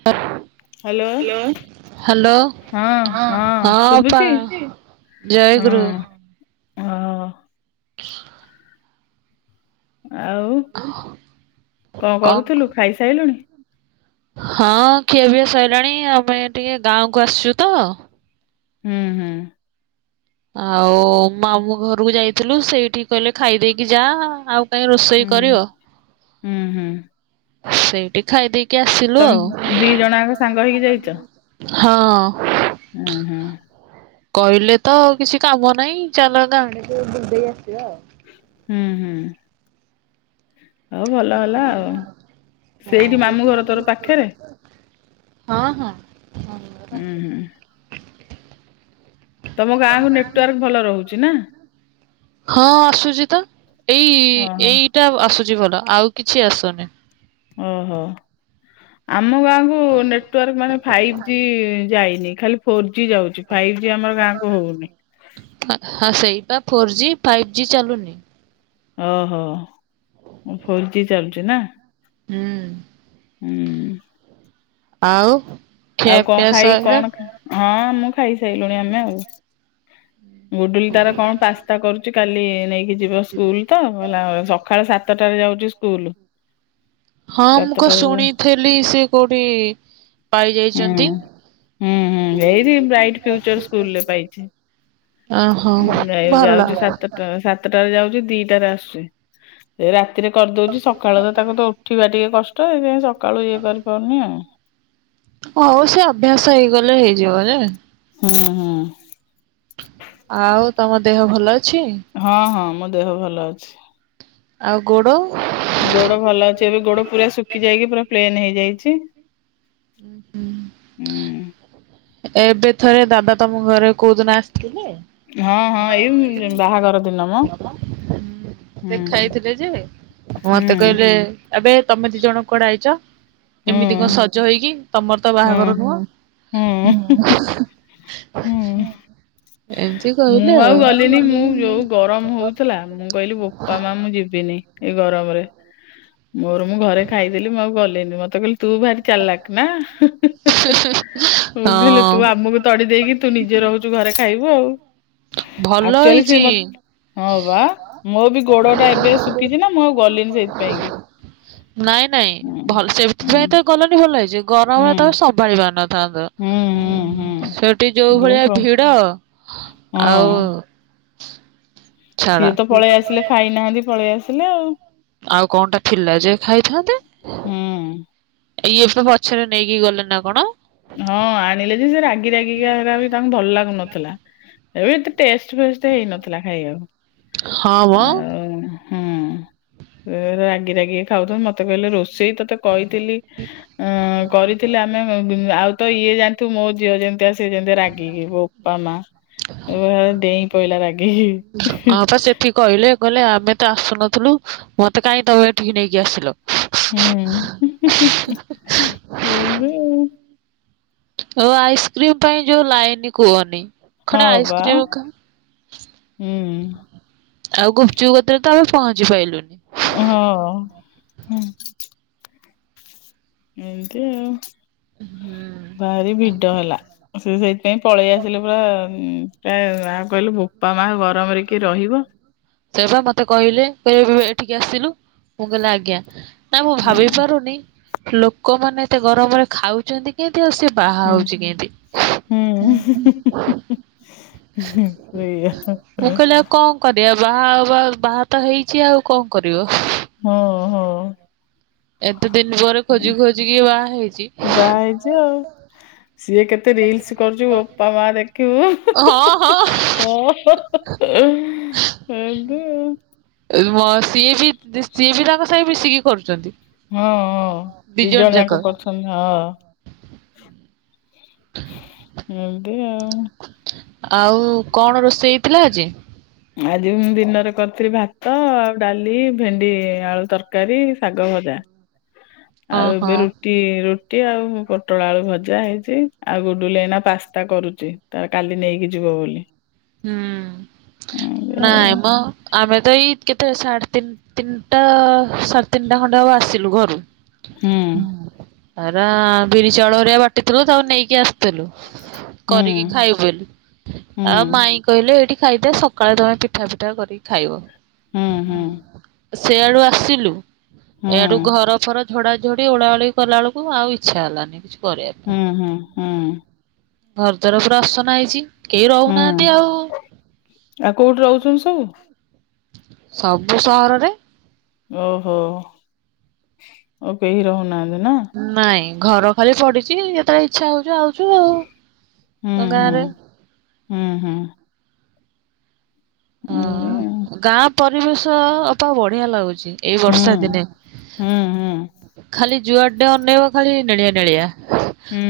[unintelligible] Hello hello ହଁ ହଁ ଅପା। ଜୟ ଗୁରୁ। ହଁ। [unintelligible] ଆଉ କଣ କରୁଥିଲୁ ଖାଇସାରିଲୁଣି? ହଁ ଖିଆ ପିଆ ସରିଲଣି ଆମେ ଟିକେ ଗାଁକୁ ଆସିଛୁ ତ। ହୁଁ ହୁଁ। ଆଉ ମାମୁ ଘରକୁ ଯାଇଥିଲୁ ସେଇଠିକି କହିଲେ ଖାଇଦେଇକି ଯା ଆଉ। କାହିଁ ରୋଷେଇ ହୁଁ କରିବ ହୁଁ ହୁଁ। ସେଇଠି ଖାଇ ଦେଇେଇକି ଆସିଲୁ ତମେ ଦି ଜଣଆଙ୍କ ଆଉ। ସାଙ୍ଗ ହେଇକି ଯାଇଛ ହଁ। ହୁଁ ହୁଁ। କହିଲେ ତ କିଛି କାମ ନାହିଁ ଚାଲ [inaudible] ଆସିବା ଆଉ। ହୁଁ ହୁଁ। ହଉ ଭଲ ହେଲା। ଆଉ ସେଇଠି ମାମୁଁ ଘର ତୋର ପାଖରେ? ହଁ ହଁ ହ। ହୁଁ ହୁଁ। କାହାକୁ ନେଟୱାର୍କ ଭଲ ରହୁଚି ନା? ହଁ ଆସୁଚି ତ ଏଇ ଓହୋ ଏଇ ଟା ଆସୁଚି ଭଲ ଆଉ କିଛି ଆସୁନି। ଓହୋ। ଆମ ଗାଁକୁ ନେଟୱାର୍କ ମାନେ ଫାଇଭ୍ ଜି ଯାଇନି ଖାଲି ଫୋର୍ ଜି ଯାଉଚି। ହଁ ସେଇଟା ଫୋର ଜି ଫାଇଭ୍ ଜି ଚାଲୁନି। ଓହୋ ମୁଁ ଫୋର୍ ଜି ଚାଲୁଚି ନା? ହୁଁ। ହୁଁ। ଆଉ? ଆଉ କଣ ଖିଆପିଆ ଖାଇ ସଇଲା? କଣ ହଁ ମୁଁ ଖାଇ ସାରିଲୁଣି ଆମେ ଆଉ। ଗୁଡୁଲି ତାର କଣ ପାସ୍ତା କରୁଚି କାଲି ନେଇକି ଯିବ ସ୍କୁଲ ତ। ଲା ସକାଳ ସାତଟାରେ ଯାଉଚି ସ୍କୁଲ। ହଁ ମୁଁ କ ସାତଟାରେ ଯା ଶୁଣିଥିଲି ସେ କୋଉଠି ହୁଁ ପାଇଯାଇଛନ୍ତି। ହୁଁ ହୁଁ ଏଇଠି ବ୍ରାଇଟ ଫ୍ୟୁଚର ସ୍କୁଲ ରେ ପାଇଚି। ଓହୋ ହୁଁ ଏଇ ଭଲ। ଯାଉଚି ସାତ ଟଙ୍କା ସାତ ସାତଟାରେ ଯାଉଚି ଦିଟାରେ ଆସୁଚି। ରାତିରେ କରିଦଉଚି ସକାଳ ତ ତାକୁ ତ ଉଠ ପିବା ଟିକେ କଷ୍ଟ ସେଇଥିପାଇଁ ସକାଳୁ ଇଏ କରିପାରୁନି ଆଉ। ହଉ ସେ ଅଭ୍ୟାସ ହେଇଗଲେ ହେଇଯିବ ଯେ। ହୁଁ ହୁଁ। ଆଉ ତମ ଦେହ ଭଲ ଅଛି? ହଁ ହଁ ମୋ ଦେହ ଭଲ ଅଛି। ଆଉ ଗୋଡ? ଗୋଡ ଭଲ ଅଛି। ଏବେ ଗୋଡ ପୁରା ଶୁଖି ଯାଇକି ପୁରା ପ୍ଲେନ ହେଇଯାଇଚି। ହୁଁ। ହୁଁ ଏବେ ଥରେ ଦାଦା ତମ ଘରେ କୋଉଦିନ ଆସିଥିଲେ? ହଁ ହଁ ଏଇ ବାହାଘର ଦିନ ମ ହ ହୁଁ ଦେଖାଇଥିଲେ ଯେ ହୁଁ ମତେ କହିଲେ ଆବେ ତମେ ଦି ଜଣ କୁଆଡେ ଆଇଚ? ହୁଁ ଏମିତି କଣ ସଜ ଜ ହେଇକି ତମର ତ ହୁଁ ବାହାଘର ହୁଁ ନୁହଁ। ହୁଁ ଏମିତି ମୁଁ କହିଲେ ଆଉ ଗଲିନି। ମୁଁ ଯୋଉ ଗରମ ହଉଥିଲା, ମୁଁ କହିଲି ବୋପା ମା ମୁଁ ଯିବିନି। ଏଇ ଗରମରେ। ମୋର ମୁଁ ଘରେ ଖାଇଦେଲି। ମୁଁ ଆଉ ଗଲିନି ମତେ କହିଲ ତୁ ଭାରି ଚାଲକ ନା? ତୁ ବି ହେଲେ ହଁ। ତୁ ଆମକୁ ତଡି ଦେଇକି ତୁ ନିଜେ ରହୁଚୁ ଘରେ। ଖାଇବୁ ଆଉ। ଭଲ ଆକ୍ଚୁଆଲି ସିଏ ହେଇଛି। ମତ ହଁ ବା। ମୋ ବି ଗୋଡ ଟା ଏବେ ଶୁଖିଚି ନା ମୁଁ ଆଉ ଗଲିନି ସେଇଥିପାଇଁ କି। ନାଇଁ ନାଇଁ ହୁଁ ଭଲ ହୁଁ ସେଥିପାଇଁ ତ ଗଲଣନି ଭଲ ହେଇଚି ଗରମ ରେ ହୁଁ ତାକୁ ସମ୍ଭାଳି ପାରିନ ଥାନ୍ତ। ହୁଁ ହୁଁ ହୁଁ ସେଠି ଯୋଉ ଭଳିଆ ଭିଡ ଆଉ ହଁ ଛାଡ ସିଏ ତ ପଳେଇ ଆସିଲେ ଖାଇନାହାନ୍ତି ପଳେଇ ଆସିଲେ ଆଉ। ଆଉ କଣଟା ଥିଲା ଯେ ଖାଇଥାନ୍ତେ। ହୁଁ ଆ ଇଏ ପା ପଛରେ ନେଇକି ଗଲେ ନା କଣ। ହଁ ଆଣିଲେ ଯେ ସେ ରାଗି ରାଗିକା ହେରା ବି ତାଙ୍କୁ ଭଲ ଲାଗୁନଥିଲା ଏଇ ଏତେ ଟେଷ୍ଟ ଫେଷ୍ଟ ହେଇନଥିଲା ଖାଇବାକୁ ହଁ ମ ଆଉ ହଁ ରାଗି ରାଗି ଖାଉଚନ୍ତି ମତେ କହିଲେ ରୋଷେଇ ତତେ କହିଥିଲି ଅଁ କରିଥିଲେ ଆମେ ଆଉ ତ ଇଏ ଜାଣିଥିବୁ ମୋ ଝିଅ ଯେମିତି ସିଏ ଯେମିତି ରାଗି ବୋ ବୋପା ଓ ଡେଇଁ ପଇଲା ହଁ ରାଗିକି। ପା ସେଠି କହିଲେ କହିଲେ ଆମେ ତ ଆସୁନଥିଲୁ ମତେ କାଇଁ ତମେ ଏଠିକି ନେଇକି ଆସିଲ? ହୁଁ ହଁ ତ ଆଉ। ଓ ଆଇସ୍କ୍ରିମ୍ ପାଇଁ ଯୋଉ ଲାଇନି କୁହନି। ହଁ ଖଣ୍ଡେ ପା ଆଇସ୍କ୍ରିମ ଉଁ। ଆଉ ଗୁପଚୁପ କତିରେ ତ ଆମେ ପହଞ୍ଚି ପାଇଲୁନି। ଓ ହଁଅ। ଏମତି ହୁଁ ଭାରି ଭିଡ ହେଲା ଆ ସେ ସେଇ ସେଥିପାଇଁ ପଳେଇ ଆସିଲେ ପା ଉଁ ପୁରା ଆଉ କହିଲେ ବୋପା ମାଆ ଗ ଗରମରେ କିଏ ରହିବ। ସେ ପା ମତେ କହିଲେ କହିଲେ ଏଠିକି ଆସିଲୁ ମୁଁ କହିଲି ଆଜ୍ଞା। ନା ମୁଁ ଭାବିପାରୁନି ଲୋକମାନେ ଏତେ ଗରମରେ ଖାଉଚନ୍ତି କେମତି ଆଉ ସିଏ ହୁଁ ବାହାହୋଉଚି କେମତି। ହୁଁ ସେଇୟା ପା। ମୁଁ କହିଲି ଆଉ କଣ କରିବା ବାହା ହବା ବାହା ତ ହେଇଚି ଆଉ କଣ କରିବ। ହଁ ହଁ। ଏତେ ଦିନ ପରେ ଖୋଜି ଖୋଜିିକି ବାହାହେଇଚି। ଆ ସିଏ କେତେ ରିଲିସ୍ କରୁଚି ବୋପା ମାଆ ଦେଖିବୁ। ହଁ ହଁ ଓ ହୋ ହୋ ଏମତି ଆଉ। ଉ ମ ସିଏ ବି ସିଏ ବି ତାଙ୍କ ସାଙ୍ଗେ ମିଶିକି କରୁଚନ୍ତି। ହଁଁଅଁ ଦିଜଣ ଯାକ କରୁ ଚନ୍ତି ହଁ ଏମତି ଆଉ। ଆଉ କଣ ରୋଷେଇ ହେଇଥିଲା ଆଜି। ଆଜି ମୁଁ ଦିନରେ କରିଥିଲି ଭାତ ଆଉ ଡାଲି, ଭେଣ୍ଡି ଆଳୁ ତରକାରୀ, ଶାଗ ଭଜା। ଆଉ ଓହୋ ଏବେ ରୁ ଟି ରୁଟି ଆଉ ପୋଟଳ ଆଳୁ ଭଜା ହେଇଚି ଆଉ ଗୁଡୁଲି ଏଇନା ପାସ୍ତା କରୁଚି। ତାର କାଲି ନେଇକି ଯିବ ବୋଲି। ଏମିତି ହୁଁ ଆଉ ନାଇମ। ଆମେ ତ ଏଇ କେତେ ସାଢେ ତିନ ତିନଟା ସାଢେ ତିନଟା ଖଣ୍ଡେ ହବ ଆସିଲୁ ଘରୁ। ହୁଁ ହେରା ବିରି ଚାଉଳ ହରିକା ବାଟିଥିଲୁ ତାକୁ ନେଇକି ଆସିଥିଲୁ। ହୁଁ। କରିକି ଖାଇବୁ ବୋଲି। ହୁଁ ଆଉ ମାଇଁ କହିଲେ ଏଇଠି ଖାଇଦେ ସକାଳେ ତମେ ପିଠା ପିଠା କରିକି ଖାଇବ। ହୁଁ ହୁଁ। ସେଆଡୁ ଆସିଲୁ ହୁଁ ଏଇଆଡୁ ଘର ଫର ଝଡାଝଡି ଓଳାଓଳି କଲାବେଳକୁ ଆଉ ଇଚ୍ଛା ହେଲାନି କିଛି କରିବା ହୁଁ ପାଇଁ। ହୁଁ ହୁଁ। ଘର ଦ୍ୱାର ପୁରା ଆସନା ହେଇଚି କେହି ରହୁନାହାନ୍ ହୁଁ ନ୍ତି ଆଉ ଆଉ କୋଉଠି ରହୁଛନ୍ତି ସବୁ? ସବୁ ସହରରେ। ଓହୋ ଆଉ କେହି ରହୁନାହାନ୍ତି ନା। ନାଇଁ ଘର ଖାଲି ପଡିଚି ଯେତେବେଳେ ଇଚ୍ଛା ହୋଉଚୁ ଆଉଚୁ ହୁଁ ଆଉ ହୁଁ ଗାଁରେ ହୁଁ ହୁଁ। ଆ ଏମିତି ଆଉ ଗାଁ ପରିବେଶ ଅପା ବଢିଆ ଲାଗୁଚି। ଏଇ ହୁଁ ବର୍ଷା ଦିନେ ହୁଁ ହୁଁ ଖାଲି ଯୁଆଡେ ଅନେଇବ ଖାଲି ନେଳିଆ ନେଳିଆ। ହୁଁ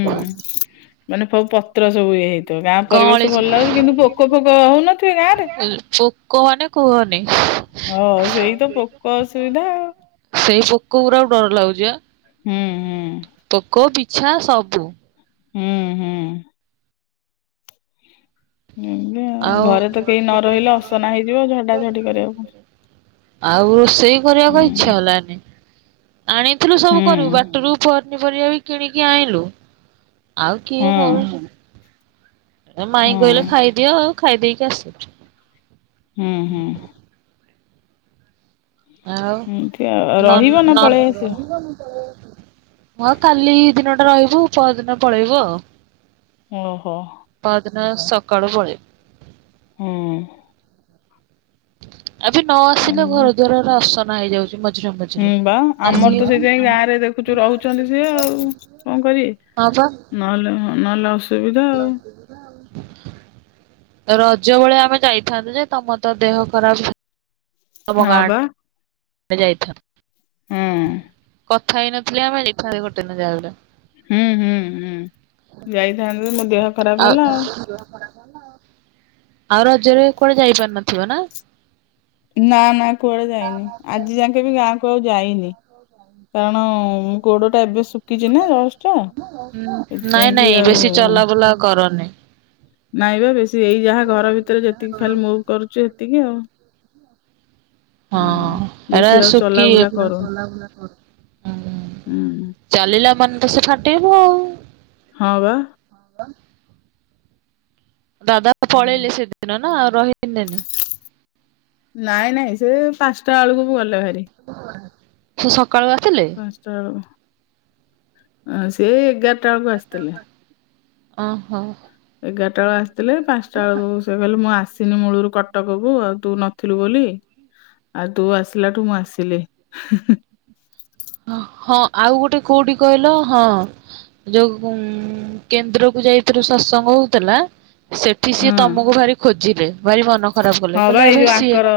ମାନେ ସବୁ ପତ୍ର ସବୁ ଇଏ ହେଇ ତ ଗାଁ କଅଁଳି ପରିବେଶ ଭଲ ଲାଗୁଚି କିନ୍ତୁ ପୋକ ଫୋକ ହୋଉନଥିବେ ଗାଁରେ ହୁଁ ପୋକ ମାନେ କୁହନି ହଁ ସେଇ ତ ପୋକ ଅସୁବିଧା ଆଉ ସେଇ ପୋକ ଗୁରାକୁ ଡର ଲାଗୁଚି ବା। ହୁଁଁ ହୁଁ। ପୋକ ବିିଛା ସବୁ ହୁଁ ହୁଁ। ହୁଁ। ଆଉ ଘରେ ତ କେହି ନ ରହିଲେ ଅସନା ଝଡା ହେଇଯିବ ଝଡି [unintelligible] କରିବାକୁ ଭିତରେ। ଆଉ ରୋଷେଇ କରିବାକୁ ଆଉ ଇଚ୍ଛା ହୁଁ। ହେଲାନି। ଆଣିଥିଲୁ ସବୁ ହୁଁ କରିବୁ ବାଟୁରୁ ପନିପରିବା ବି କିଣିକି ଆଇଁଲୁ ଆଉ ହଁ କିଏ କରୁଚି। ଏ ମାଇଁ ହଁ କହିଲେ ଖାଇଦିଅ ଆଉ ଖାଇ ଦେଇକି ଆସିଲୁ। ହୁଁ ହୁଁ। ଆଉ ଏମିତି ଆଉ ଆଉ ରହିବ ନା ନନ ପଳେଇ ଆସିବ ହଁ କାଲି ଦିନଟା ରହିବୁ ପରଦିନ ପଳେଇବୁ ଆଉ। ଓହୋ। ପରଦିନ ସକାଳୁ ପଳେଇବୁ। ହୁଁ। ଆଜି ନ ଆସିଲେ ଏମିତି। ଘର ଦୁଆରରା ଅସନା ହେଇଯାଉଚି। ମା ହୁଁ ବା ଆମର ତ ସେଇଥିପାଇଁ ଗାଁ ରେ ଦେଖୁଛୁ ରହୁଛନ୍ତି ସିଏ [unintelligible] ହଁ ପା। ନହଲେ ନ [unintelligible] ହେଲେ ଆସିବି। ରଜ ବଳେ ଆମେ ଯାଇଥାନ୍ତୁ ଯେ ତମର ତ ଦେହ ଖରାପ। ତମ ଆଉ ହଁ ବା ଗାଁଆଡେ ଏ ଯାଇଥାନ୍ତୁ। ହୁଁ। କଥା ହେଇନଥିଲେ ଆମେ ଲେଖାରେ ଗୋଟେଦିନ ଯାଉନା। ହୁଁ ହୁଁ ହୁଁ ଯାଇଥାନ୍ତେ ଯେ ମୋ ଦେହ ଖରାପ ହେଲା ଆଉ। ଦେହ ଖରାପ୍। ଆଉ ରଜରେ କୁଆଡେ ଯାଇପାରି ନଥିବ ନା? ନା ନା କୁଆଡେ ଯାଇନି ଆଜି ଯାକେ ବି ଗାଁକୁ ଆଉ ଯାଇନି। କାରଣ ହୁଁ ଗୋଡ ଟା ଏବେ ଶୁଖିଚି ନା ଜଷ୍ଟ। ନାଇଁ ସେଥିପାଇଁ କି ନାଇଁ ଆଉ ବେଶୀ ଚଲାବୁଲା କରନି। ନାଇଁ ବା ବେଶୀ ଏଇ ଯାହା ଘର ଭିତରେ ଯେତିକି ଖାଲି ମୁଭ୍ କରୁଚୁ ହେତିକି ଆଉ। ହୁଁ ହଁ ଏରା ବେଶୀ ଆଉ ଶୁକି ଚଲାବୁଲା କରନି। ହୁଁ। ଚାଲିଲା ମାନେ ତ ସେ ଫାଟେଇବ ଆଉ। ହଁ ବା। ହଁ ପା ଦାଦା ପଳେଇଲେ ସେଦିନ ନା ରହିିଲେନି? ନାଇଁ ନାଇଁ ସେ ପାଞ୍ଚଟା ବଳୁକୁ ଗଲେଭାରି। ସେ ସକାଳୁ ଆସିଥିଲେ? ପାଞ୍ଚଟା ବେଳୁକୁ ଆଁ ସେ ଏଇ ଏଗାର ଏଗାର ଟା ବେଳକୁ ଆସିଥିଲେ, ଅହ। ଏଗାରଟା ବେଳେ ଆସିଥିଲେ ପାଞ୍ଚଟା ବେଳୁକୁ ସେ କହିଲେ ମୁଁ ଆସି ସିନି ମୂଳୁରୁ କଟକକୁ ଆଉ ତୁ ନଥିଲୁ ବୋଲି। ଆଉ ତୁ ଆସିଲାଠୁ ମୁଁ ଆସିଲି। ହଁ ଆଉ ଗୋଟେ କୋଉଠି କହିଲ ହଁ। ଯୋଉ ଉଁ କେନ୍ଦ୍ରକୁ ଯାଇଥିରୁ ସତସଙ୍ଗ ହଉଥେଲା ସେଠି ହଁ ସିଏ ତମକୁ ଭାରି ଖୋଜିଲେ, ଭାରି ମନ ଖରାପ କଲେ, ହଁ ବା କହିଲେ ଏଇ ଆବେ ଯୋଉ ସିଏ ଆଙ୍କର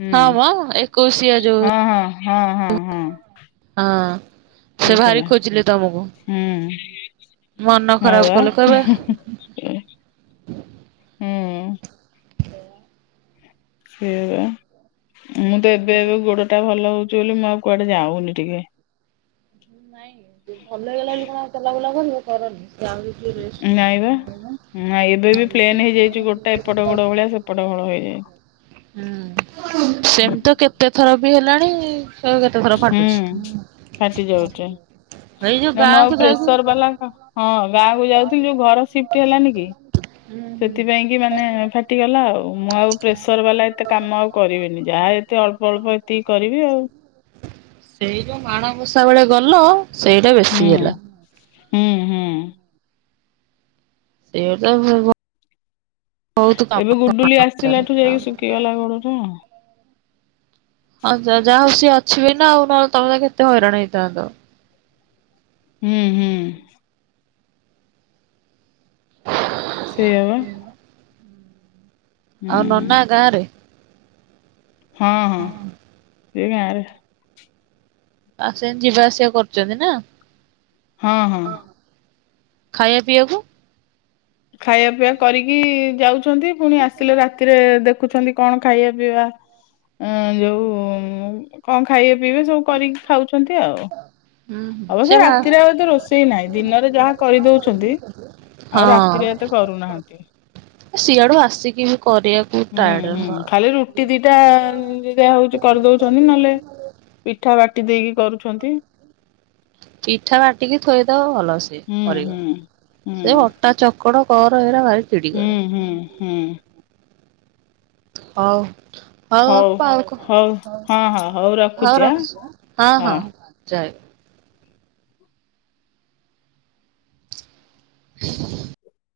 ହୁଁ ହଁ ମ ଏକୋଇଶିଆ ଯୋଉ ହଁ ହଁ ହଁ, ହଁ, ହଁ। ହଁ। ସେ ଭାରି ହେଇଥିଲା ଖୋଜିଲେ ତମକୁ, ହୁଁ ମନ ହଁ ଖରାପ ବା କଲେ, କହିବା ହୁଁ। ସେଇ ବା ମୁଁ ତ ଏବେ ଏବେ ଗୋଡଟା ଭଲ ହଉଛି ବୋଲି ମୁଁ ଆଉ କୁଆଡେ ଯାଉନି ଟିକେ। ନାଇଁ ଏବେ ଭଲ ହେଇଗଲା ବୋଲି କଣ ଆଉ ତଲା ବୁଲା କରିବ କରନି ସେ ଆହୁରି ଟିକେ ରେଷ୍ଟ ନଉମ। ନାଁ ଏବେ ବି ପ୍ଲେନ୍ ହେଇଯାଇଛି ଗୋଡ ଟା ଏପଟ ଗୋଡ ଭଳିଆ ସେପଟ ଘଳ ହେଇଯାଇଛି। ହୁଁ, ସେମି ତ କେତେ ଥର ବି ହେଲାଣି କେତେ ଥର ଫାଟୁଛି। ହୁଁ ଫାଟି ଯାଉଛେ, ଏଇ ଯୋଉ ନାଇ ମୁଁ ଆଉ ଗାଁକୁ ଯାଇକି ହୁଁ ପ୍ରେସର ବାଲା ହଁ ଗାଁକୁୁ ଯାଉଥିଲି ଯୋଉ ଘର ସିପ୍ଟି ହେଲାନି କି? ହୁଁ ସେଥିପାଇଁ କି ମାନେ ଫାଟିଗଲା ଆଉ, ମୁଁ ଆଉ ପ୍ରେସର ବାଲା ଏତେ କାମ ଆଉ କରିବିନି, ଯାହା ଏ [unintelligible] ଏତେ ଅଳ୍ପ ଅଳ୍ପ ଏତିକି କରିବି ଆଉ। ସେଇ ଯୋଉ ମାଣ ବଷା ବେଳେ ଗଲ ସେଇଟା ବେଶୀ ହୁଁ, ହେଲା। ହୁଁ, ହୁଁ। ସେଅଟା ଭଲ ଭ ଏବେ ଗୁଡୁଲି ସାରେ ଆସିଲାଠୁ ଯାଇକି ଶୁଖିଗଲା ଗୋଡଟା ଆଉ। ହଁ ଯ ଯାହା ହଉ ଅଛିି ବି ନା ଆଉ ନହେଲେ ତମେ କେତେ ହଇରାଣ ହେଇଥାନ୍ତ। ହୁଁ, ହୁଁ। ହଁ [inaudible] ସେୟା ବା। ହୁଁ ଆଉ ନନା ଗାଁ ରେ? ହଁ, ହଁ ସେ ଗାଁ ରେ। ଆ ସେମ୍ ଯିବା ଆସିବା କରୁଛନ୍ତି ନା? ହଁ, ହଁ। ଖାଇବା ପିଇବାକୁ ଖାଇବା ପିଇଆ କରିକି ଯାଉଛନ୍ତି ପୁଣି ଆସିଲେ ରାତିରେ ଦେଖୁଛନ୍ତି କଣ ଖାଇବା ପିଇବା ଯୋଉ କଣ ଖାଇବେ ପିଇବେ ସବୁ କରିକି ଖାଉଛନ୍ତି ଆଉ। ହୁଁ ହୁଁ ସେ ଅବଶ୍ୟ ଭା ରାତିରେ ଆଉ ତ ରୋଷେଇ ନାହିଁ, ଦିନରେ ଯାହା କରିଦଉଛନ୍ତି। ଆଉ ରାତିରେ ଏତେ ହଁ। କରୁନାହାନ୍ତି। ସିଆଡୁ ଆସିକି ବି କରିବାକୁ ହୁଁ, ଟାୟାର୍ଡ ହୁଁ ଖାଲି ରୁ ରୁଟି ଦିଟା ଯାହା ହଉଛି କରିଦଉଛନ୍ତି, ନହେଲେ ପିଠା ବାଟି ଦେଇକି କରୁଛନ୍ତି। ପିଠା ବାଟିକି ଥୋଇଦବ ଭଲ ସିଏ ହୁଁ କରିବ। ହୁଁ। ହୁଁ ସେ ଅଟା ଚକଡ କର ଏରା ଭାରି ଚିଡି ହୁଁ କରେ ହୁଁ ହୁଁ। ହଉ ହଉ ଆପା ଆଉ କଁ ହଉ ହଁ ହଁ ହଉ ଆଁ ରଖୁଛି ହଁ ହଁ ଯା। ହ [inaudible]